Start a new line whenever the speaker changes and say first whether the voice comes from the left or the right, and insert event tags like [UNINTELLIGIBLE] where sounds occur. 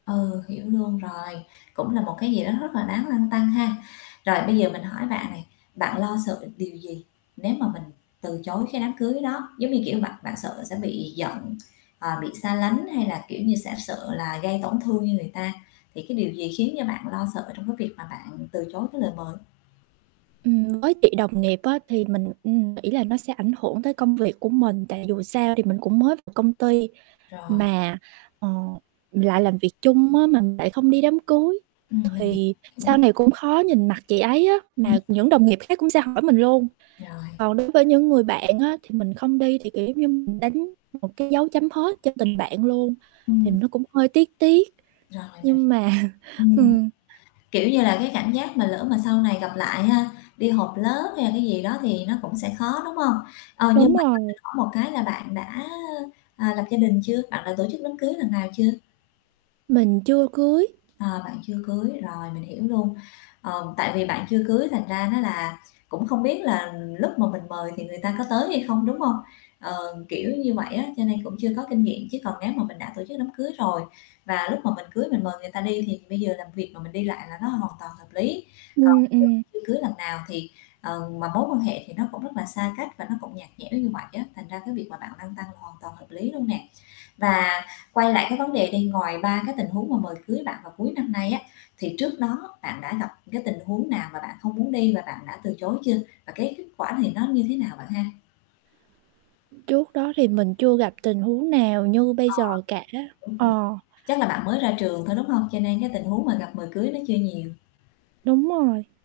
left: Ừ, hiểu luôn rồi, cũng là một cái gì đó rất là đáng lăn tăn ha. Rồi bây giờ mình hỏi bạn này, bạn lo sợ điều gì nếu mà mình từ chối cái đám cưới đó, giống như, kiểu, bạn bạn sợ sẽ bị giận, ờ, bị xa lánh hay là, kiểu như, sẽ sợ là gây tổn thương người ta? Thì cái điều gì khiến cho bạn lo sợ trong cái việc mà bạn từ chối cái lời mời?
right: Ừm, với chị đồng nghiệp á thì mình, ừm, nghĩ là nó sẽ ảnh hưởng tới công việc của mình, tại dù sao thì mình cũng mới vào công ty
left: Rồi.
right: mà, ờ, lại làm việc chung á, mà mình lại không đi đám cưới,
left: Ừm, mình hiểu.
right: thì sau
left: Ừm.
right: này cũng khó nhìn mặt chị ấy á,
left: Ừm.
right: mà những đồng nghiệp khác cũng sẽ hỏi mình luôn.
left: Rồi.
right: Còn đối với những người bạn á thì mình không đi thì, kiểu, giống như mình đánh một cái dấu chấm hết cho tình bạn luôn. Thì
left: Ừm.
right: nó cũng hơi tiếc tiếc
left: Rồi, mình hiểu.
right: nhưng mà
left: Ừm,
right: ừm.
left: kiểu như là, cái cảm giác mà lỡ mà sau này gặp lại ha, đi họp lớp hay là cái gì đó thì nó cũng sẽ khó, đúng hông? Ờ,
right: Đúng
left: nhưng mà cho
right: rồi.
left: mình hỏi một cái là bạn đã, à, lập gia đình chưa, bạn đã tổ chức đám cưới lần nào chưa?
right: Mình chưa cưới.
left: Ờ, bạn chưa cưới, rồi mình hiểu luôn. Ờm, tại vì bạn chưa cưới thành ra nó là cũng không biết là lúc mà mình mời thì người ta có tới hay không, đúng hông? Ờ, kiểu như vậy á, cho nên cũng chưa có kinh nghiệm, chứ còn nếu mà mình đã tổ chức đám cưới rồi và lúc mà mình cưới mình mời người ta đi thì bây giờ làm việc mà mình đi lại là nó hoàn toàn hợp lý. Còn
right: Ừm,
left: giờ
right: ừm.
left: chưa cưới lần nào thì, ờ, mà mối quan hệ thì nó cũng rất là xa cách và nó cũng nhạt nhẽo như vậy á, thành ra cái việc mà bạn lăn tăn hoàn toàn hợp lý luôn nè. Và quay lại cái vấn đề đi, ngoài 3 cái tình huống mà mời cưới bạn vào cuối năm nay á, thì trước đó bạn đã gặp cái tình huống nào mà bạn không muốn đi và bạn đã từ chối chưa? Và cái kết quả này nó như thế nào bạn ha?
right: Trước đó thì mình chưa gặp tình huống nào như bây
left: Ờ.
right: giờ cả,
left: [UNINTELLIGIBLE]
right: ờ.
left: Chắc là bạn mới ra trường thôi, đúng hông? Cho nên cái tình huống mà gặp mời cưới nó chưa nhiều.
right: Đúng rồi.